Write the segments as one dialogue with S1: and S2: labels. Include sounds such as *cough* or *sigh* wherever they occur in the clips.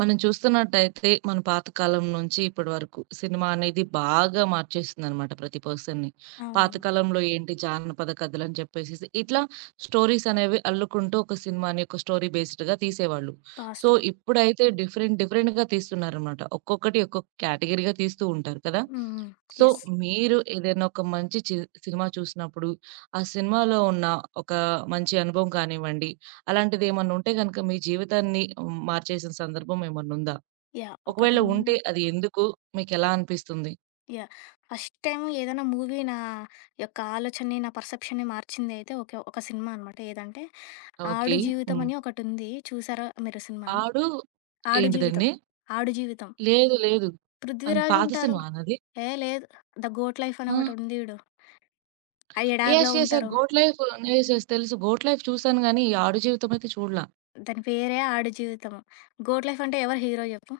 S1: మనం చూస్తున్నట్టయితే మన పాతకాలం నుంచి ఇప్పటి వరకు సినిమా అనేది బాగా మార్చేస్తుందనమాట ప్రతి పర్సన్‌ని.
S2: అవునవును.
S1: పాతకాలంలో ఏంటి జానపద కథలని చెప్పేసేసి ఇట్లా స్టోరీస్ అనేవి అల్లుకుంటూ ఒక సినిమాని ఒక స్టోరీ బేస్డ్‌గా తీసేవాళ్ళు. సో,
S2: వాస్తవం.
S1: ఇప్పుడైతే డిఫరెంట్ డిఫరెంట్‌గా తీస్తున్నారనమాట. ఒక్కొక్కటి ఒక్కొక్క కేటగిరీగా తీస్తూ ఉంటారు కదా!
S2: హ్మ్. హ్మ్.
S1: So,
S2: yes.
S1: మీరు ఏదైనా ఒక మంచి సినిమా చూసినప్పుడు ఆ సినిమాలో ఉన్న ఒక మంచి అనుభవం కానివ్వండి, అలాంటిదేమన్నా ఉంటే గనక మీ జీవితాన్ని మార్చేసిన సందర్భం ఏమన్నుందా?
S2: యాహ్!
S1: ఒకవేళ
S2: ఒకటుంది.
S1: ఉంటే అది ఎందుకు? మీకెలా అనిపిస్తుంది?
S2: యాహ్! ఫస్ట్ టైమ్ ఏదైనా మూవీ నా యొక్క ఆలోచనని, నా పర్సెప్షన్‌ని మార్చిందయితే ఒకే ఒక సినిమా అనమాట. ఏదంటే
S1: ఓకే.
S2: 'ఆడు జీవితం'
S1: హ్మ్.
S2: అని ఒకటుంది. చూసారా మీరు సినిమా?
S1: ఆడు
S2: 'ఆడు జీవితం',
S1: ఏంటిదండి?
S2: 'ఆడు జీవితం'
S1: లేదు. లేదు.
S2: 'పృథ్వీరాజ్'
S1: పాత
S2: ఉంటారు.
S1: సినిమానా అది?
S2: ఏ లేదు 'ద గోట్ లైఫ్' అని
S1: ఆ!
S2: ఒకటుంది జూడు. ఆ
S1: యెస్.
S2: ఎడారిలో
S1: యెస్. యెస్.
S2: ఉంటారు.
S1: 'Goat Life' yes. యెస్. తెలుసు. 'గోట్ లైఫ్' చూసాను గానీ, ఈ 'ఆడు జీవితం' అయితే చూడలా.
S2: దాని పేరే 'ఆడు జీవితం'. 'గోట్ లైఫ్' అంటే ఎవరు హీరో జెప్పు?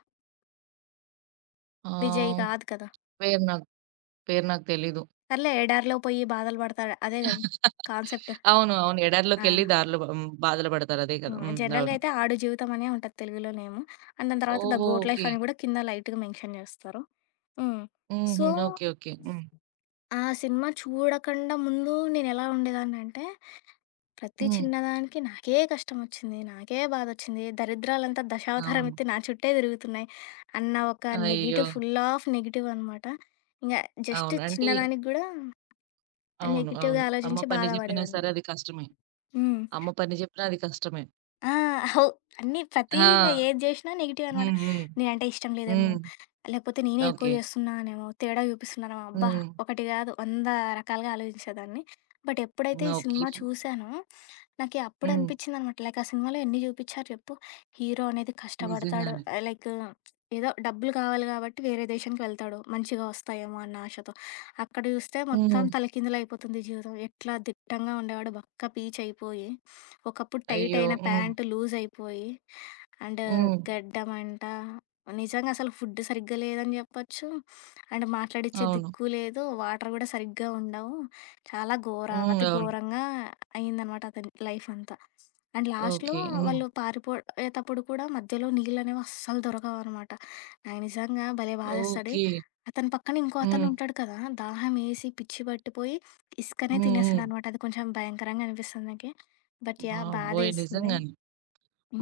S2: విజయ్
S1: ఆహ్,
S2: కాదు కదా!
S1: పేరు నాకు పేరు నాకు తెలీదు.
S2: సర్లే ఎడారిలో పోయి బాధలు పడతాడు. అదే గదా!
S1: *laughs*
S2: కాన్సెప్ట్.
S1: అవును. అవును.
S2: ఆ!
S1: ఎడారిలోకెళ్ళి దారిలో బాధలు పడతారు. అదే కదా!
S2: హ్మ్.
S1: హ్మ్.
S2: జనరల్‌గా
S1: అవును.
S2: అయితే 'ఆడు జీవితం' అనే ఉంటది తెలుగులో నేము. అండ్ దాని తర్వాత 'ద
S1: ఓహో!
S2: Goat Life'
S1: okay.
S2: అని కూడా కింద లైట్‌గా మెన్షన్ చేస్తారు. హ్మ్.
S1: హుహు.
S2: So,
S1: okay. ఓకే. హ్మ్.
S2: ఆ సినిమా చూడకండా ముందు నేనెలా ఉండేదాన్నంటే, ప్రతి
S1: హ్మ్.
S2: చిన్నదానికి నాకే కష్టమొచ్చింది, నాకే బాధొచ్చింది, దరిద్రాలంతా దశావతారం
S1: అవును.
S2: ఎత్తి నా చుట్టే తిరుగుతున్నాయి అన్న ఒక
S1: అయ్యో!
S2: నెగెటివ్ ఫుల్ ఆఫ్ నెగెటివ్ అనమాట. ఇంగ జస్ట్
S1: అవును. అంటే
S2: చిన్నదానికి గూడా
S1: అవును. అవును.
S2: నెగెటివ్‌గా
S1: అమ్మ
S2: ఆలోచించి
S1: పని జెప్పినా
S2: బాధపడేదాన్ని.
S1: సరే అది కష్టమే.
S2: హ్మ్.
S1: అమ్మ పని జెప్పినా అది కష్టమే.
S2: ఆ! అవ్ అన్నీ
S1: ఆ!
S2: ప్రతీదీ ఇంక ఏది జేషినా నెగెటివ్ అనమాట.
S1: హ్మ్. హ్మ్.
S2: నేనంటే ఇష్టం లేదేమో,
S1: హ్మ్.
S2: లేకపోతే నేనే ఎక్కువ
S1: ఓకే.
S2: జేస్తున్నానేమో, తేడా జూపిస్తున్నానేమో, అబ్బా!
S1: హ్మ్.
S2: ఒకటి గాదు 100 రకాలుగా ఆలోచించేదాన్ని. బట్ ఎప్పుడైతే ఈ
S1: ఓకే.
S2: సినిమా చూసానో, నాకి అప్పుడు
S1: హ్మ్.
S2: అనిపిచ్చిందనమాట. లైక్ ఆ సినిమాలో ఎన్ని జూపిచ్చారు జెప్పు. హీరో అనేది కష్టపడతాడు.
S1: నిజంగానే.
S2: లైక్ ఏదో డబ్బులు కావాలి గాబట్టి వేరే దేశానికి వెళ్తాడు. మంచిగా వస్తాయేమో అన్న ఆశతో. అక్కడ జూస్తే
S1: హ్మ్.
S2: మొత్తం తలకిందులైపోతుంది జీవితం. ఎట్లా దిట్టంగా ఉండేవాడు బక్క పీచయిపోయి ఒకప్పుడు టైట్
S1: అయ్యో!
S2: అయిన
S1: హ్మ్.
S2: ప్యాంట్ లూజ్ అయిపోయి, అండ్
S1: హ్మ్.
S2: గడ్డమంట, నిజంగా అసలు ఫుడ్ సరిగ్గా లేదని చెప్పొచ్చు. అండ్ మాట్లాడిచ్చే
S1: అవును.
S2: దిక్కు లేదు. వాటర్ గూడా సరిగ్గా ఉండవు. చాలా
S1: హ్మ్.
S2: ఘోరాతి
S1: అవును.
S2: ఘోరంగా అయిందనమాట అతని లైఫ్ అంతా. అండ్ లాస్ట్‌లో
S1: ఓకే. హ్మ్.
S2: వాళ్ళు పారిపోయేతప్పుడు కూడా మధ్యలో నీళ్ళనేవి అస్సలు దొరకవనమాట. నాకు నిజంగా భలే బాధేస్తది.
S1: ఓకే.
S2: అతని పక్కన ఇంకో అతను
S1: హ్మ్.
S2: ఉంటాడు కదా! దాహమేసి పిచ్చి పట్టిపోయి ఇసుకనే
S1: హ్మ్. హ్మ్.
S2: తినేస్తాడనమాట. అది కొంచెం భయంకరంగా అనిపిస్తుంది నాకి. But yeah!
S1: బాబోయ్!
S2: బాధేసింది.
S1: నిజంగానే.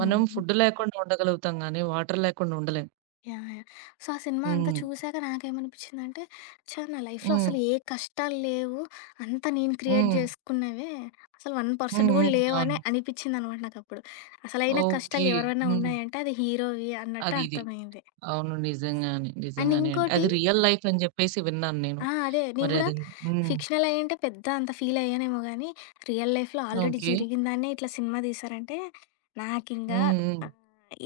S1: మనం ఫుడ్ లేకుండా ఉండగలుగుతాం గానీ, వాటర్ లేకుండా ఉండలేం.
S2: యాహ్! యాహ్! సో, ఆ సినిమా అంతా
S1: హ్మ్.
S2: చూసాక నాకేమనిపించిందంటే, ఛా! నా లైఫ్‌లో
S1: హ్మ్.
S2: అసలు ఏ కష్టాలు లేవు. అంతా నేను క్రియేట్
S1: హ్మ్.
S2: జేసుకున్నవే. అసలు
S1: హ్మ్.
S2: 1%
S1: హ్మ్.
S2: గూడా
S1: అవును.
S2: లేవనే అనిపించిందనమాట నాకప్పుడు. అసలైన
S1: ఓకే.
S2: కష్టాలు ఎవరివైనా
S1: హ్మ్.
S2: ఉన్నాయంటే అది హీరోవి అన్నట్టు
S1: అది ఇది.
S2: అర్థమైంది.
S1: అవును. నిజంగానే.
S2: అండ్
S1: నిజంగానే అండి.
S2: ఇంకోటి
S1: అది రియల్ లైఫ్ అని జెప్పేసి విన్నాను నేను.
S2: ఆ! అదే. నేను
S1: మరి
S2: గూడా
S1: అది హ్మ్.
S2: ఫిక్షనల్ అయ్యుంటే పెద్ద అంత ఫీల్ అయ్యానేమో గానీ, రియల్ లైఫ్‌లో ఆల్రెడీ
S1: ఓకే.
S2: జరిగిన దాన్నే ఇట్లా సినిమా తీశారంటే, నాకింగ
S1: హ్మ్. హ్మ్.
S2: ఆహ్,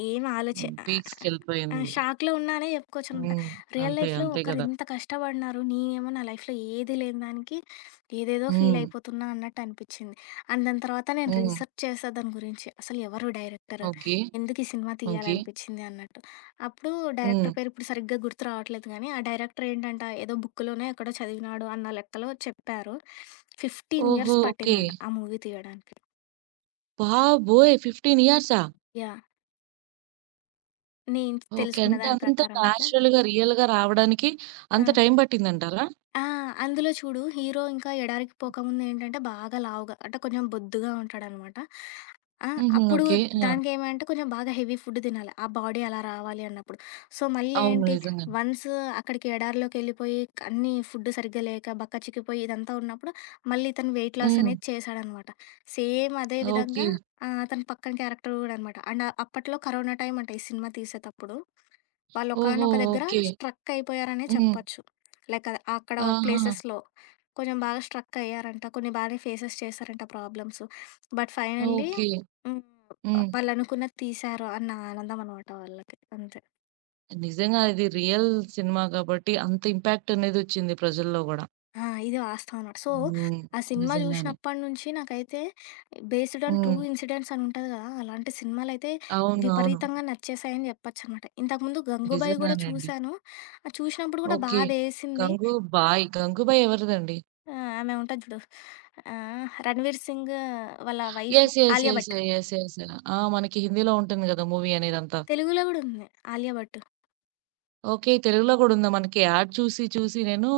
S2: ఏం ఆలోచి
S1: హ్మ్.
S2: ఆహ్,
S1: పీక్స్‌కెళ్ళిపోయింది.
S2: షాక్‌లో ఉన్నా అనే చెప్పుకోవచ్చనమాట.
S1: హ్మ్.
S2: రియల్
S1: అంతే.
S2: లైఫ్‌లో
S1: అంతే
S2: ఒకరు
S1: గదా!
S2: ఇంత కష్టపడినారు. నేనేమో నా లైఫ్‌లో ఏది లేని దానికి ఏదేదో ఫీల్
S1: హ్మ్.
S2: అయిపోతున్నా అన్నట్టు అనిపిచ్చింది. అండ్ దాని తర్వాత నేను
S1: హ్మ్.
S2: రీసెర్చ్ చేశా దాని గురించి. అసలు ఎవరు డైరెక్టర్?
S1: ఓకే.
S2: ఎందుకు ఈ సినిమా
S1: ఓకే.
S2: తీయాలనిపిచ్చింది అన్నట్టు. అప్పుడు
S1: హ్మ్.
S2: డైరెక్టర్ పేరు ఇప్పుడు సరిగ్గా గుర్తు రావట్లేదు కానీ, ఆ డైరెక్టర్ ఏంటంట ఏదో బుక్‌లోనే ఎక్కడో చదివినాడు అన్న లెక్కలో చెప్పారు. 15
S1: ఓహో!
S2: Years
S1: okay.
S2: పట్టిందంట ఆ మూవీ తీయడానికి.
S1: బాబోయ్! 15 ఇయర్సా?
S2: యాహ్! నేను
S1: ఓకే.
S2: తెలుసుకున్న
S1: అంటే
S2: దాని
S1: అంత
S2: ప్రకారం అయితే
S1: నేచురల్‌గా, రియల్‌గా రావడానికి
S2: ఆ!
S1: అంత టైం పట్టిందంటారా?
S2: ఆ! అందులో చూడు హీరో ఇంకా ఎడారికి పోకముందేంటంటే బాగా లావుగా అంటే కొంచెం బొద్దుగా ఉంటాడనమాట. ఆ!
S1: హుహు.
S2: అప్పుడు
S1: ఓకే. ఆ!
S2: దానికేమంటే కొంచెం బాగా హెవీ ఫుడ్ తినాలి. ఆ బాడీ అలా రావాలి అన్నప్పుడు. సో, మళ్ళీ
S1: అవును.
S2: ఏంటి
S1: నిజంగానే.
S2: వన్స్ అక్కడికి ఎడారిలోకెళ్ళిపోయి అన్నీ ఫుడ్ సరిగ్గా లేక బక్క చిక్కిపోయి ఇదంతా ఉన్నప్పుడు మళ్ళీ ఇతను వెయిట్ లాస్
S1: హ్మ్.
S2: అనేది చేశాడనమాట. సేమ్ అదే
S1: ఓకే.
S2: విధంగా అతని పక్కన క్యారెక్టర్ గూడా అనమాట. అండ్ అప్పట్లో కరోనా టైమ్ అంట ఈ సినిమా తీసేతప్పుడు. వాళ్ళు
S1: ఓహో!
S2: ఒకానొక దగ్గర
S1: ఓకే.
S2: స్ట్రక్ అయిపోయారనే
S1: హ్మ్.
S2: చెప్పొచ్చు. లైక్ అ అక్కడ
S1: ఆహా!
S2: ప్లేసెస్‌లో కొంచెం బాగా స్ట్రక్ అయ్యారంట. కొన్ని బానే ఫేసెస్ చేశారంట ప్రాబ్లమ్స్. But finally
S1: okay.
S2: హ్మ్.
S1: హ్మ్.
S2: వాళ్ళనుకున్నది తీశారు అన్న ఆనందం అనమాట వాళ్ళకి. అంతే.
S1: నిజంగా ఇది రియల్ సినిమా కాబట్టి అంత ఇంపాక్ట్ అనేదొచ్చింది ప్రజల్లో గూడా.
S2: ఆ! ఇది వాస్తవం అనమాట. సో,
S1: హ్మ్.
S2: ఆ సినిమా
S1: నిజంగానే.
S2: జూసినప్పటి నుంచి నాకైతే based on
S1: hmm.
S2: True incidents అని ఉంటది గదా! అలాంటి సినిమాలైతే
S1: అవును. అవును.
S2: విపరీతంగా నచ్చేసాయని జెప్పొచ్చనమాట. ఇంతకుముందు 'గంగూబాయి' గూడా
S1: నిజంగానే అండి.
S2: చూశాను. చూసినప్పుడు గూడా
S1: ఓకే.
S2: బాధేసింది.
S1: 'గంగూబాయ్'. 'గంగూబాయ్' ఎవరిదండి?
S2: ఆమె ఉంటది జూడు 'రణ్వీర్ సింగ్' వాళ్ళ wife
S1: yes. Yes.
S2: 'Alia
S1: yes.
S2: Bhatt.'
S1: Yes. Yes. ఆ! మనకి హిందీలో ఉంటుంది గదా! మూవీ అనేదంతా.
S2: తెలుగులో గూడా ఉంది 'ఆలియా భట్.'
S1: ఓకే. తెలుగులో గూడా ఉందా మనకి? యాడ్ చూసి చూసి నేను,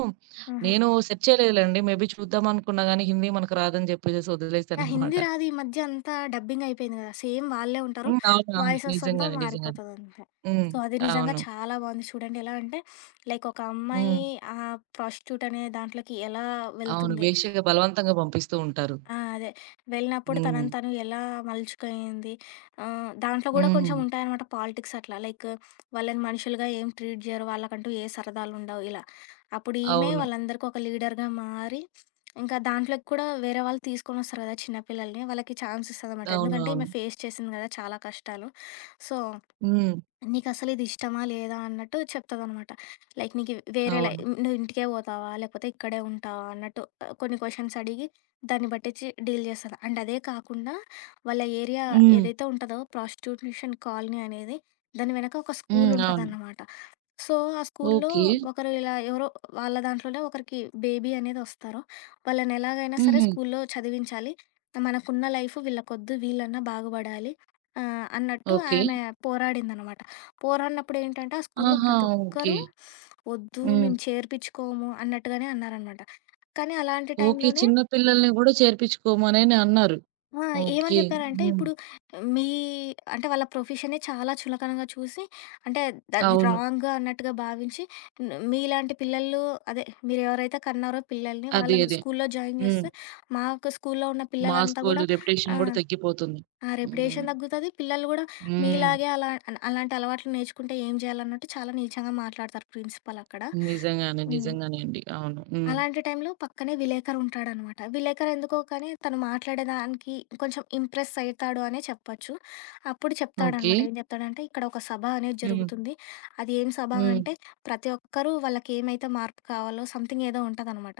S2: ఆహా!
S1: నేను సెర్చ్ చేయలేదులెండి. మేబీ చూద్దాం అనుకున్నా గానీ హిందీ మనకు రాదని జెప్పేసేసి
S2: యాహ్!
S1: వదిలేసాననమాట.
S2: హిందీ రాదు. ఈ మధ్య అంతా డబ్బింగ్ అయిపోయింది గదా! సేమ్ వాళ్ళే ఉంటారు.
S1: హ్మ్. అవునవును.
S2: వాయిసెస్ అంతా
S1: నిజంగానే. నిజంగానే.
S2: మారిపోతదంతే.
S1: హ్మ్.
S2: సో, అది నిజంగా
S1: అవును.
S2: చాలా బావుంది చూడండి. ఎలా అంటే లైక్ ఒక
S1: హ్మ్.
S2: అమ్మాయి ప్రాస్టిట్యూట్ అనే దాంట్లోకి ఎలా
S1: అవును.
S2: వెళ్తుంది?
S1: వేశ్యగా బలవంతంగా పంపిస్తూ ఉంటారు.
S2: ఆ! అదే. వెళ్ళినప్పుడు
S1: హ్మ్.
S2: తనని తను ఎలా మలుచుకయింది. దాంట్లో గూడా
S1: హ్మ్.
S2: కొంచెం ఉంటాయనమాట పాలిటిక్స్ అట్లా. లైక్ వాళ్ళని మనుషులుగా ఏం ట్రీట్ జేయరు. వాళ్ళకంటూ ఏ సరదాలుండవు ఇలా. అప్పుడు ఈమె
S1: అవును.
S2: వాళ్ళందరికీ ఒక లీడర్‌గా మారి, ఇంకా దాంట్లోకి కూడా వేరే వాళ్ళు తీసుకొనొస్తారు గదా! చిన్న పిల్లల్ని. వాళ్ళకి ఛాన్స్ ఇస్తదనమాట.
S1: అవును.
S2: ఎందుకంటే
S1: అవును.
S2: ఈమె ఫేస్ చేసింది గదా! చాలా కష్టాలు. సో
S1: హ్మ్.
S2: నీకసలు ఇది ఇష్టమా? లేదా? అన్నట్టు చెప్తదనమాట. లైక్ నీకు వేరే లై
S1: అవును.
S2: నువ్వు ఇంటికే పోతావా? లేకపోతే ఇక్కడే ఉంటావా? అన్నట్టు కొన్ని క్వెషన్స్ అడిగి దాన్ని బట్టిచ్చి డీల్ చేస్తది. అండ్ అదే కాకుండా వాళ్ళ ఏరియా హ్మ్.
S1: హ్మ్.
S2: ఏదైతే ఉంటదో ప్రాస్టిట్యూషన్ కాలనీ అనేది దాని వెనక ఒక
S1: హ్మ్. అవును.
S2: స్కూలుంటదనమాట. సో, ఆ స్కూల్లో
S1: ఓకే.
S2: ఒకరు ఇలా ఎవరో వాళ్ళ దాంట్లోనే ఒకరికి బేబీ అనేది వస్తారు. వాళ్ళనెలాగైనా హ్మ్. సరే
S1: హుహు.
S2: స్కూల్లో చదివించాలి. మనకున్న లైఫ్ వీళ్ళకొద్దు, వీళ్ళన్నా బాగుపడాలి అన్నట్టు
S1: ఓకే.
S2: ఆమె పోరాడిందనమాట. పోరాడినప్పుడు ఏంటంటే, ఆ స్కూల్లో హ్మ్.
S1: ఆహా!
S2: ప్రతి
S1: ఓకే.
S2: ఒక్కరు వద్దు
S1: హ్మ్.
S2: మేము చేర్పించుకోము అన్నట్టుగానే అన్నారనమాట. కానీ అలాంటి
S1: ఓకే.
S2: టైంలోనే
S1: చిన్న పిల్లల్ని గూడా చేర్పించుకోమనని అన్నారు.
S2: ఆ! ఏమని
S1: ఓకే.
S2: జెప్పారంటే,
S1: హ్మ్.
S2: ఇప్పుడు మీ అంటే వాళ్ళ ప్రొఫెషనే చాలా చులకనగా చూసి, అంటే అది
S1: అవును.
S2: రాంగ్ అన్నట్టుగా భావించి, మీలాంటి పిల్లలు అదే మీరెవరైతే కన్నారో పిల్లల్ని,
S1: అదే.
S2: వాళ్ళని
S1: అదే.
S2: స్కూల్లో జాయిన్
S1: హ్మ్.
S2: జేస్తే, మాకు స్కూల్లో ఉన్న
S1: మా
S2: పిల్లలంతా
S1: స్కూలు
S2: గూడా
S1: రెప్యుటేషన్
S2: ఆ!
S1: గూడా తగ్గిపోతుంది.
S2: ఆ
S1: హ్మ్.
S2: రెప్యుటేషన్ తగ్గుతది. పిల్లలు గూడా
S1: హ్మ్.
S2: మీలాగే అలా అలాంటి అలవాట్లు నేర్చుకుంటే ఏం జేయాలన్నట్టు చాలా నీచంగా మాట్లాడతారు ప్రిన్సిపల్ అక్కడ.
S1: నిజంగానే.
S2: హ్మ్.
S1: నిజంగానే అండి. అవును. హ్మ్.
S2: అలాంటి టైంలో పక్కనే విలేకరు ఉంటాడనమాట. విలేకరు ఎందుకో కానీ తను మాట్లాడేదానికి కొంచెం ఇంప్రెస్ అయితాడు అనే చెప్పొచ్చు. అప్పుడు
S1: ఓకే.
S2: చెప్తాడనమాట. ఏం చెప్తాడంటే, "ఇక్కడ ఒక సభ అనేది
S1: హ్మ్.
S2: జరుగుతుంది. అది ఏం సభ
S1: హ్మ్.
S2: అంటే ప్రతి ఒక్కరూ వాళ్ళకేమైతే మార్పు కావాలో సంథింగ్ ఏదో ఉంటదనమాట.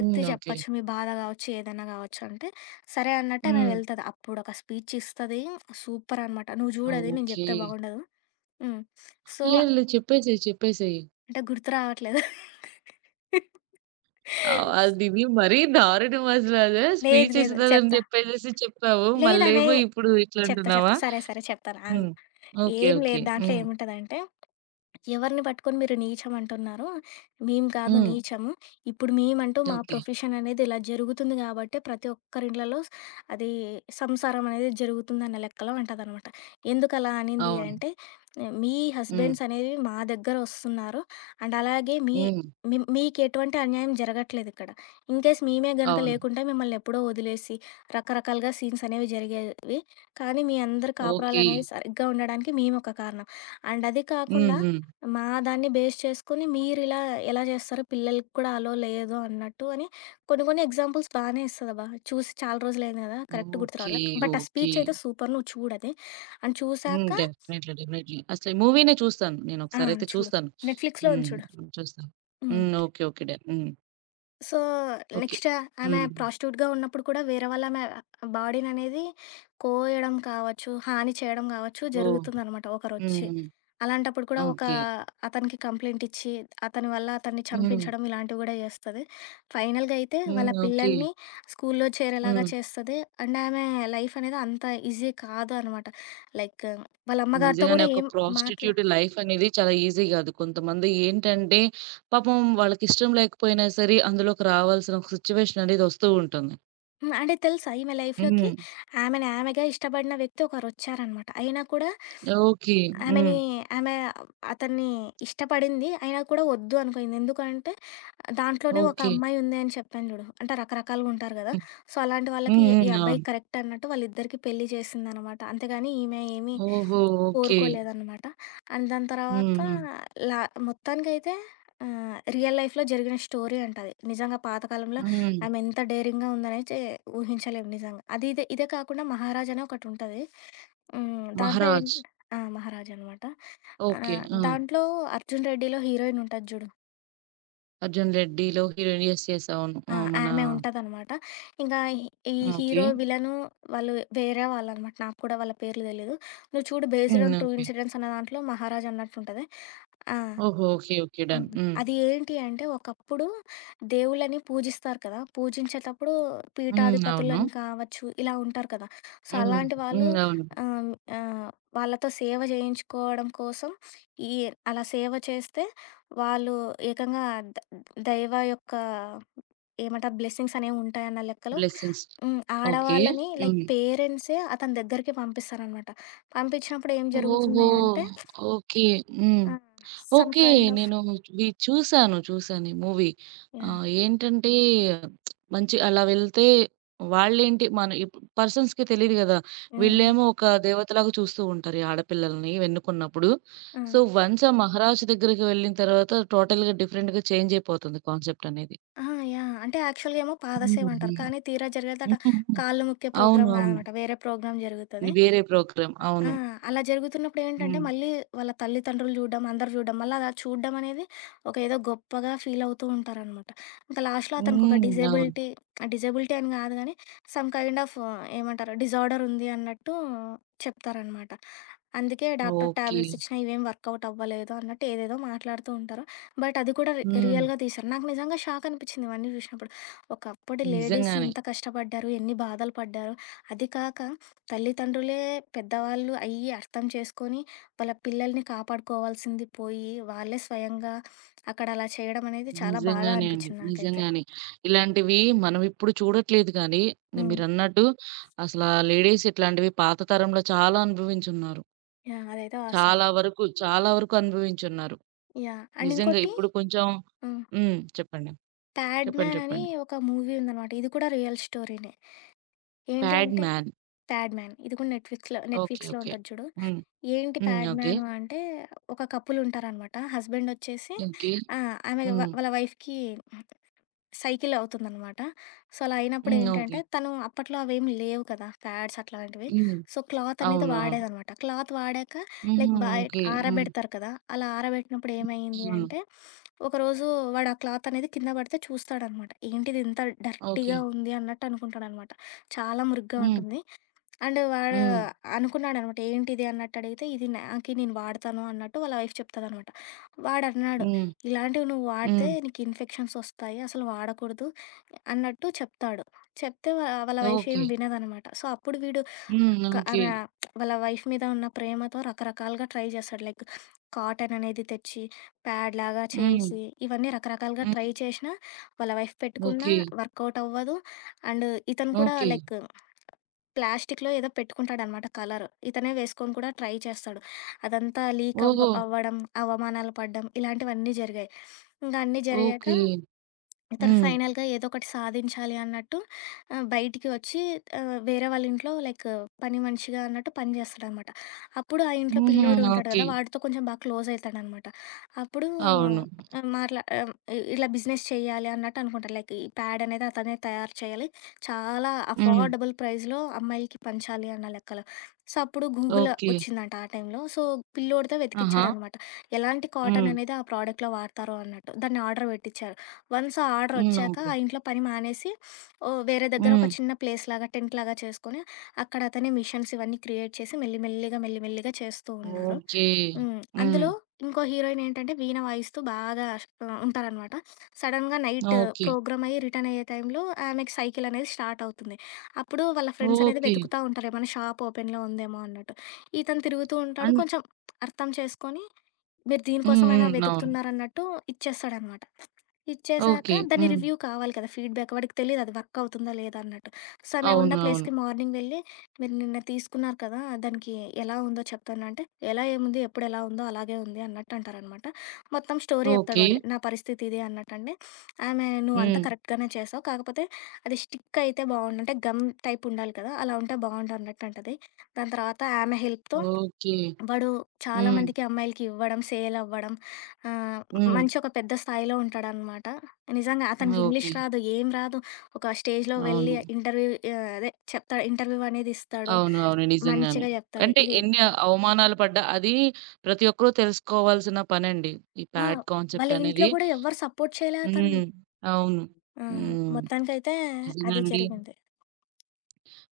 S1: హ్మ్. ఓకే.
S2: చెప్పొచ్చు. మీ బాధ కావచ్చు, ఏదైనా కావచ్చు" అంటే సరే అన్నట్టు ఆమె
S1: హ్మ్.
S2: వెళ్తది. అప్పుడొక స్పీచ్ ఇస్తది. సూపర్ అనమాట. నువ్వు చూడు అది నేను
S1: ఓకే.
S2: చెప్తే బాగుండదు. హ్మ్. సో,
S1: లేదు.
S2: హ్మ్.
S1: లేదు. చెప్పేసేయి. చెప్పేసేయి.
S2: అంటే గుర్తు రావట్లేదు.
S1: అదిది మరీ దారుణం అసలదే.
S2: లేదు.
S1: స్పీచ్
S2: లేదు.
S1: ఇస్తదని
S2: చెప్తా.
S1: చెప్పేసేసి చెప్పావు.
S2: లేదనే
S1: మళ్ళేమో ఇప్పుడు
S2: చెప్తా.
S1: ఇట్లంటున్నావా?
S2: సరే. సరే. చెప్తాను ఆగు.
S1: హ్మ్. ఓకే.
S2: ఏం
S1: ఓకే.
S2: లేదు దాంట్లో
S1: హ్మ్.
S2: ఏముంటదంటే ఎవరిని పట్టుకొని మీరు నీచం అంటున్నారో, మేము కాదు హ్మ్.
S1: హ్మ్.
S2: నీచము. ఇప్పుడు మేమంటూ మా
S1: ఓకే.
S2: ప్రొఫెషన్ అనేది ఇలా జరుగుతుంది గాబట్టే ప్రతి ఒక్కరి ఇండ్లలో అది సంసారం అనేది జరుగుతుందన్న లెక్కలో అంటదనమాట. ఎందుకలా అనింది
S1: అవును.
S2: అంటే, "ఏ, మీ
S1: హ్మ్.
S2: హస్బెండ్స్ అనేవి మా దగ్గర ఒస్తున్నారు. అండ్ అలాగే మీ
S1: హ్మ్.
S2: మీ మీకెటువంటి అన్యాయం జరగట్లేదిక్కడ. ఇన్‌కేస్ మేమే గనక
S1: అవును.
S2: లేకుంటే మిమ్మల్ని ఎప్పుడో వదిలేసి, రకరకాలుగా సీన్స్ అనేవి జరిగేవి. కానీ మీ అందరి
S1: ఓకే.
S2: కాపురాలనేవి సరిగ్గా ఉండడానికి మేమొక కారణం. అండ్ అది
S1: హ్మ్.
S2: కాకుండా
S1: హ్మ్.
S2: మా దాన్ని బేస్ చేసుకొని మీరిలా ఎలా చేస్తారో పిల్లలకి కూడా అలో లేదు అన్నట్టు అని కొన్ని కొన్ని ఎగ్జాంపుల్స్ బాగానే ఇస్తదబ్బా. చూసి చాలా రోజులైంది కదా! కరెక్ట్ గుర్తు
S1: ఓకే.
S2: రావట్లే. బట్ ఆ
S1: ఓకే.
S2: స్పీచ్ అయితే సూపర్! నువ్వు చూడది. అండ్
S1: హ్మ్.
S2: చూసాక
S1: డెఫినైట్‌లీ. డెఫినైట్‌లీ. అసలు మూవీనే చూస్తాను.
S2: ఆ!
S1: నేనొకసారయితే
S2: చూడు.
S1: చూస్తాను.
S2: నెట్‌ఫ్లిక్స్‌లో ఉంది
S1: హ్మ్.
S2: చూడు.
S1: చూస్తాను.
S2: Hmm.
S1: Hmm. Okay. Okay. Done. Hmm.
S2: So,
S1: okay.
S2: Next ఆమె
S1: హ్మ్.
S2: ప్రాస్టిట్యూట్‌గా ఉన్నప్పుడు కూడా వేరే వాళ్ళమె బాడీననేది కోయడం కావచ్చు, హాని చేయడం కావచ్చు
S1: ఓహ్!
S2: జరుగుతుందనమాట
S1: హ్మ్.
S2: ఒకరొచ్చి.
S1: హ్మ్.
S2: అలాంటప్పుడు కూడా ఒక
S1: ఓకే.
S2: అతనికి కంప్లెయింట్ ఇచ్చి, అతని వల్ల అతన్ని
S1: హ్మ్.
S2: చంపించడం ఇలాంటివి కూడా చేస్తది. ఫైనల్‌గా అయితే
S1: హ్మ్.
S2: వాళ్ళ
S1: ఓకే.
S2: పిల్లల్ని స్కూల్లో చేరేలాగా
S1: హ్మ్.
S2: చేస్తది. అండ్ ఆమె లైఫ్ అనేది అంత ఈజీ కాదు అనమాట. లైక్ వాళ్ళ అమ్మగారితో
S1: నిజంగానే
S2: కూడా
S1: ఒక
S2: ఏం మాట్లా
S1: ప్రాస్టిట్యూట్ లైఫ్ అనేది చాలా ఈజీ గాదు. కొంతమంది ఏంటంటే పాపం వాళ్ళకిష్టం లేకపోయినా సరే అందులోకి రావాల్సిన ఒక సిట్యుయేషన్ అనేది వస్తూ ఉంటుంది.
S2: హ్మ్. అంటే తెలుసు ఈమె లైఫ్‌లోకి
S1: హ్మ్.
S2: ఆమెని ఆమెగా ఇష్టపడిన వ్యక్తి ఒకరొచ్చారనమాట. అయినా కూడా
S1: ఓకే. హ్మ్.
S2: ఆమెని ఆమె అతన్ని ఇష్టపడింది. అయినా కూడా వద్దు అనుకుంది. ఎందుకంటే దాంట్లోనే ఒక
S1: ఓకే.
S2: అమ్మాయి ఉంది అని చెప్పాను చూడు. అంటే రకరకాలుగా ఉంటారు గదా!
S1: హ్మ్.
S2: సో, అలాంటి
S1: హ్మ్.
S2: వాళ్ళకి ఈ ఈ
S1: హ్మ్.
S2: అబ్బాయి
S1: అవును.
S2: కరెక్ట్ అన్నట్టు వాళ్ళిద్దరికీ పెళ్లి చేసిందనమాట. అంతేగాని ఈమె ఏమీ
S1: ఓహో! ఓకే.
S2: కోరుకోలేదనమాట. అండ్ దాని
S1: హ్మ్.
S2: తర్వాత
S1: హ్మ్.
S2: లా మొత్తానికైతే రియల్ లైఫ్‌లో జరిగిన స్టోరీ అంట అది. నిజంగా పాతకాలంలో
S1: హ్మ్.
S2: ఆమె ఎంత డేరింగ్‌గా ఉందనైతే ఊహించలేము నిజంగా. అది ఇదే ఇదే కాకుండా 'మహారాజ్' అని ఒకటుంటది. హ్మ్. దాంట్లో
S1: 'మహారాజ్'
S2: ఏంటి ఆ! 'మహారాజా' అనమాట.
S1: ఓకే. ఆ!
S2: దాంట్లో 'అర్జున్ రెడ్డిలో' హీరోయిన్ ఉంటది జూడు.
S1: 'అర్జున్ రెడ్డిలో' హీరోయిన్ యెస్. యెస్. అవును.
S2: ఆ!
S1: ఆ! మన
S2: ఆమె ఉంటదనమాట. ఇంకా ఈ
S1: ఓకే.
S2: హీరో, విలను వాళ్ళు వేరే వాళ్ళనమాట. నాకు కూడా వాళ్ళ పేర్లు తెలీదు. నువ్వు చూడు బేస్డ్
S1: హ్మ్.
S2: On true
S1: okay.
S2: ఇన్సిడెంట్స్ అనే దాంట్లో 'మహారాజా' అన్నట్టుంటది. ఆ!
S1: ఓహో! Okay. Okay.
S2: Hmm.
S1: Done. Hmm.
S2: అది ఏంటి అంటే ఒకప్పుడు దేవుళ్ళని పూజిస్తారు కదా! పూజించేటప్పుడు
S1: హ్మ్. అవును.
S2: పీఠాధిపతులని కావచ్చు, ఇలా ఉంటారు కదా! సో,
S1: హ్మ్.
S2: అలాంటి వాళ్ళు
S1: హ్మ్. అవును.
S2: ఆహ్, ఆహ్, వాళ్ళతో సేవ చేయించుకోవడం కోసం ఈ అలా సేవ చేస్తే వాళ్ళు ఏకంగా ద దైవ యొక్క ఏమంటారు బ్లెస్సింగ్స్ అనేవి ఉంటాయన్న లెక్కలో
S1: బ్లెస్సింగ్స్.
S2: హ్మ్.
S1: ఓకే.
S2: ఆడవాళ్ళని లైక్
S1: హ్మ్.
S2: పేరెంట్సే అతని దగ్గరికి పంపిస్తారనమాట. పంపించినప్పుడు ఏం
S1: ఓహో!
S2: జరుగుతుంది అంటే
S1: ఓకే. హ్మ్.
S2: ఆ! Some
S1: okay.
S2: కైండ్ ఆఫ్
S1: నేను ఇవి చూసాను. చూసాను ఈ మూవీ.
S2: యాహ్!
S1: ఏంటంటే మంచి అలా వెళ్తే వాళ్ళేంటి మన పర్సన్స్‌కి తెలీదు గదా!
S2: హ్మ్.
S1: వీళ్ళేమో ఒక దేవతలాగా చూస్తూ ఉంటారు. ఈ ఆడపిల్లల్ని ఎన్నుకున్నప్పుడు.
S2: ఆ!
S1: సో, వన్స్ ఆ మహారాజు దగ్గరికి వెళ్ళిన తర్వాత టోటల్‌గా డిఫరెంట్‌గా చేంజ్ అయిపోతుంది కాన్సెప్ట్ అనేది.
S2: ఆ! యాహ్! అంటే యాక్చువల్‌గా ఏమో
S1: హ్మ్.
S2: పాదసేవ అంటారు.
S1: హ్మ్.
S2: కానీ తీరా జరిగేదట
S1: హ్మ్. హ్మ్.
S2: కాళ్ళు మొక్కే
S1: అవును.
S2: ప్రోగ్రామ్
S1: అవును.
S2: కాదనమాట. వేరే ప్రోగ్రామ్ జరుగుతది.
S1: వేరే ప్రోగ్రామ్.
S2: ఆ!
S1: అవును.
S2: అలా జరుగుతున్నప్పుడేంటంటే,
S1: హ్మ్.
S2: మళ్ళీ వాళ్ళ తల్లిదండ్రులు జూడడం, అందరూ జూడడం, మళ్ళా అలా చూడడం అనేది ఒక ఏదో గొప్పగా ఫీలవుతూ ఉంటారనమాట. ఇంకా లాస్ట్‌లో అతనికొక
S1: హ్మ్. అవును.
S2: డిజేబిలిటీ డిజేబిలిటీ అని గాదు గానీ, సమ్ కైండ్ ఆఫ్ ఏమంటారు డిజార్డరుంది అన్నట్టు చెప్తారనమాట. అందుకే డాక్టర్
S1: ఓకే.
S2: టాబ్లెట్స్ ఇచ్చినా ఇవేం వర్కౌట్ అవ్వలేదు అన్నట్టు ఏదేదో మాట్లాడుతూ ఉంటారు. బట్ అది కూడా
S1: హ్మ్.
S2: రియల్‌గా తీశారు. నాకు నిజంగా షాక్ అనిపిచ్చింది ఇవన్నీ జూసినప్పుడు. ఒకప్పటి లేడీస్
S1: నిజంగానే.
S2: ఇంత కష్టపడ్డారు, ఎన్ని బాధలు పడ్డారు. అది కాక తల్లిదండ్రులే పెద్దవాళ్ళు అయ్యి అర్థం చేసుకొని, వాళ్ళ పిల్లల్ని కాపాడుకోవాల్సింది పోయి, వాళ్ళే స్వయంగా అక్కడ అలా చేయడం అనేది చాలా బాధ
S1: నిజంగానే అండి.
S2: అనిపిచ్చింది నాకైతే.
S1: నిజంగానే. ఇలాంటివి మనం ఇప్పుడు చూడట్లేదు కానీ,
S2: హ్మ్.
S1: మీరన్నట్టు అసలా లేడీస్ ఇట్లాంటివి పాత తరంలో చాలా అనుభవించున్నారు.
S2: యాహ్! అదైతే వాస్తవం.
S1: చాలా వరకు, చాలా వరకు అనుభవించున్నారు.
S2: యాహ్! అండ్
S1: నిజంగా
S2: ఇంకోటి
S1: ఇప్పుడు కొంచెం
S2: హ్మ్.
S1: హ్మ్. చెప్పండి.
S2: 'ప్యాడ్
S1: చెప్పండి.
S2: మ్యాన్' అని
S1: చెప్పండి.
S2: ఒక మూవీ ఉందనమాట. ఇది కూడా రియల్ స్టోరీనే. ఏంటి
S1: 'ప్యాడ్
S2: అంటే
S1: మ్యాన్.'
S2: 'ప్యాడ్ మ్యాన్' ఇది కూడా నెట్‌ఫ్లిక్స్‌లో
S1: ఓకే.
S2: నెట్‌ఫ్లిక్స్‌లో
S1: ఓకే.
S2: ఉంటది చూడు.
S1: హ్మ్.
S2: ఏంటి
S1: హ్మ్.
S2: 'Pad
S1: okay.
S2: మ్యాన్' అంటే ఒక కపుల్ ఉంటారనమాట. హస్బెండ్ వచ్చేసి
S1: ఓకే.
S2: ఆ! ఆమె వ
S1: హ్మ్.
S2: వాళ్ళ వైఫ్‌కి సైకిల్ అవుతుందనమాట. సో, అలా అయినప్పుడు హ్మ్.
S1: హ్మ్. ఓకే.
S2: ఏంటంటే, తను అప్పట్లో అవేమి లేవు కదా! ప్యాడ్స్ అట్లాంటివి.
S1: హ్మ్.
S2: సో, క్లాత్ అనేది
S1: అవును. అవును.
S2: వాడేదనమాట. క్లాత్ వాడాక
S1: హుహు.
S2: లైక్ బయట
S1: ఓకే. హ్మ్.
S2: ఆరబెడతారు కదా! అలా ఆరబెట్టినప్పుడు ఏమైంది
S1: అవును.
S2: అంటే, ఒకరోజు వాడు ఆ క్లాత్ అనేది కింద పడితే చూస్తాడనమాట. ఏంటిది ఇంత
S1: ఓకే.
S2: డర్టీగా ఉంది అన్నట్టు అనుకుంటాడనమాట. చాలా మురికిగా
S1: హ్మ్.
S2: ఉంటుంది. అండ్ వాడు
S1: హ్మ్.
S2: అనుకున్నాడనమాట. ఏంటిది అన్నట్టడిగితే, ఇది నాకి నేను వాడతాను అన్నట్టు వాళ్ళ వైఫ్ చెప్తదనమాట. వాడన్నాడు,
S1: హ్మ్.
S2: "ఇలాంటివి నువ్వు వాడితే
S1: హ్మ్.
S2: నీకు ఇన్ఫెక్షన్స్ ఒస్తాయి. అసలు వాడకూడదు" అన్నట్టు చెప్తాడు. చెప్తే వాళ్ళ వైఫ్ ఏం
S1: ఓకే.
S2: వినదనమాట. సో, అప్పుడు వీడు
S1: హ్మ్.
S2: క
S1: ఓకే.
S2: ఆమె వాళ్ళ వైఫ్ మీద ఉన్న ప్రేమతో రకరకాలుగా ట్రై చేస్తాడు. లైక్ కాటన్ అనేది తెచ్చి, ప్యాడ్‌లాగా
S1: హ్మ్.
S2: చేసి, ఇవన్నీ రకరకాలుగా
S1: హ్మ్.
S2: ట్రై చేషినా వాళ్ళ వైఫ్ పెట్టుకున్నా
S1: ఓకే.
S2: వర్కౌట్ అవ్వదు. అండ్ ఇతను కూడా
S1: ఓకే.
S2: లైక్ ప్లాస్టిక్‌లో ఏదో పెట్టుకుంటాడనమాట కలర్. ఇతనే వేసుకొని కూడా ట్రై చేస్తాడు. అదంతా లీక్
S1: ఓహో!
S2: అవ్వడం, అవమానాలు పడడం ఇలాంటివన్నీ జరిగాయి. ఇంక అన్నీ జరిగాక
S1: ఓకే.
S2: ఇతను
S1: హ్మ్.
S2: ఫైనల్‌గా ఏదో ఒకటి సాధించాలి అన్నట్టు బయటికి వచ్చి వేరే వాళ్ళ ఇంట్లో లైక్ పని మనిషిగా అన్నట్టు పని చేస్తాడనమాట. అప్పుడు ఆ ఇంట్లో
S1: హుహు.
S2: పిల్లోడు ఉంటాడు
S1: ఓకే.
S2: కదా! వాడితో కొంచెం బాగా క్లోజ్ అయితాడనమాట. అప్పుడు అవును.
S1: అవును.
S2: ఆహ్, మాట్లా ఆహ్, ఇలా బిజినెస్ చేయాలి అన్నట్టు అనుకుంటాడు. లైక్ ఈ ప్యాడ్ అనేది అతనే తయారు చేయాలి. చాలా హ్మ్.
S1: హ్మ్.
S2: అఫోర్డబుల్ ప్రైస్‌లో అమ్మాయిలకి పంచాలి అన్న లెక్కలో. సో, అప్పుడు గూగుల్
S1: ఓకే.
S2: వచ్చిందంట ఆ టైంలో. సో, పిల్లోడితో
S1: ఆహా!
S2: వెతికిచ్చాడనమాట. ఎలాంటి కాటన్
S1: హ్మ్.
S2: అనేది ఆ ప్రోడక్ట్‌లో వాడతారో అన్నట్టు. దాన్ని ఆర్డర్ పెట్టిచ్చారు. వన్స్ ఆ ఆర్డర్
S1: హ్మ్.
S2: వచ్చాక
S1: ఓకే.
S2: ఆ ఇంట్లో పని మానేసి ఓహ్! వేరే దగ్గర
S1: హ్మ్.
S2: ఒక చిన్న ప్లేస్ లాగా టెంట్ లాగా చేసుకొని, అక్కడ అతనే మిషన్స్ ఇవన్నీ క్రియేట్ చేసి మెల్లి మెల్లిగా, మెల్లి మెల్లిగా చేస్తూ ఉన్నారు.
S1: ఓకే.
S2: హ్మ్.
S1: హ్మ్.
S2: అందులో ఇంకో హీరోయిన్ ఏంటంటే వీణ వాయిస్తూ బాగా ఉంటారనమాట. సడెన్‌గా నైట్
S1: ఓకే.
S2: ప్రోగ్రామ్ అయ్యి రిటర్న్ అయ్యే టైంలో ఆమెకి సైకిల్ అనేది స్టార్ట్ అవుతుంది. అప్పుడు వాళ్ళ ఫ్రెండ్స్ అనేది
S1: ఓకే.
S2: వెతుకుతా ఉంటారు. ఏమైనా షాప్ ఓపెన్‌లో ఉందేమో అన్నట్టు. ఇతను తిరుగుతూ ఉంటాడు.
S1: అన్
S2: కొంచెం అర్థం చేసుకొని, మీరు
S1: హ్మ్.
S2: దీనికోసమైనా
S1: హ్మ్. అవును.
S2: వెతుకుతున్నారన్నట్టు ఇచ్చేస్తాడనమాట. ఇచ్చేసాక
S1: ఓకే.
S2: దాని
S1: హ్మ్.
S2: రివ్యూ కావాలి కదా! ఫీడ్‌బ్యాక్. వాడికి తెలీదు అది వర్క్ అవుతుందా లేదా అన్నట్టు. సో, మేమున్న
S1: అవును. అవును.
S2: ప్లేస్‌కి మార్నింగ్ వెళ్ళి, "మీరు నిన్న తీసుకున్నారు కదా! దానికి ఎలా ఉందో చెప్తాను" అంటే, "ఎలా ఏముంది? ఎప్పుడు ఎలా ఉందో అలాగే ఉంది" అన్నట్టు అంటారనమాట. మొత్తం స్టోరీ చెప్తాడు
S1: ఓకే.
S2: వాడిది. నా పరిస్థితి ఇది అన్నట్టండి. ఆమె "నువ్వు అంతా
S1: హ్మ్.
S2: కరెక్ట్‌గానే చేసావు. కాకపోతే అది స్టిక్ అయితే బావుండు" అంటే గమ్ టైప్ ఉండాలి కదా! అలా ఉంటే బావుండు అన్నట్టు అంటది. దాని తర్వాత ఆమె హెల్ప్‌తో
S1: ఓకే.
S2: వాడు చాలా
S1: హ్మ్.
S2: మందికి అమ్మాయిలకి ఇవ్వడం, సేల్ అవ్వడం ఆహ్,
S1: హ్మ్.
S2: మంచి ఒక పెద్ద స్థాయిలో ఉంటాడనమాట. నిజంగా అతనికి ఇంగ్లీష్
S1: ఓకే.
S2: రాదు, ఏం రాదు. ఒక స్టేజ్‌లో
S1: అవును.
S2: వెళ్ళి ఇంటర్వ్యూ అదే చెప్తాడు. ఇంటర్వ్యూ అనేది ఇస్తాడు.
S1: అవును. అవును. నిజంగానే.
S2: మంచిగా చెప్తాడు.
S1: అంటే
S2: ఇది
S1: ఎన్ని అవమానాలు పడ్డా అది ప్రతి ఒక్కరు తెలుసుకోవాల్సిన పనండి. ఈ
S2: ఆ!
S1: ప్యాడ్
S2: వాళ్ళ
S1: కాన్సెప్ట్
S2: ఇంట్లో
S1: అనేది.
S2: కూడా ఎవ్వరు సపోర్ట్ చేయలే అతన్ని.
S1: హ్మ్. అవును.
S2: ఆ!
S1: హ్మ్.
S2: మొత్తానికైతే అది
S1: నిజంగానండి.
S2: జరిగింది.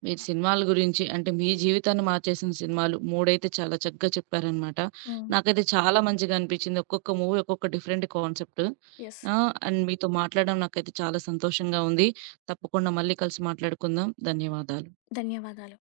S1: మీరు సినిమాల గురించి అంటే మీ జీవితాన్ని మార్చేసిన సినిమాలు 3 అయితే చాలా చక్కగా చెప్పారనమాట.
S2: హ్మ్.
S1: నాకైతే చాలా మంచిగా అనిపించింది. ఒక్కొక్క మూవీ ఒక్కొక్క డిఫరెంట్ కాన్సెప్ట్.
S2: యెస్.
S1: ఆ! అండ్ మీతో మాట్లాడడం నాకైతే చాలా సంతోషంగా ఉంది. తప్పకుండా మళ్ళీ కలిసి మాట్లాడుకుందాం. ధన్యవాదాలు.
S2: ధన్యవాదాలు.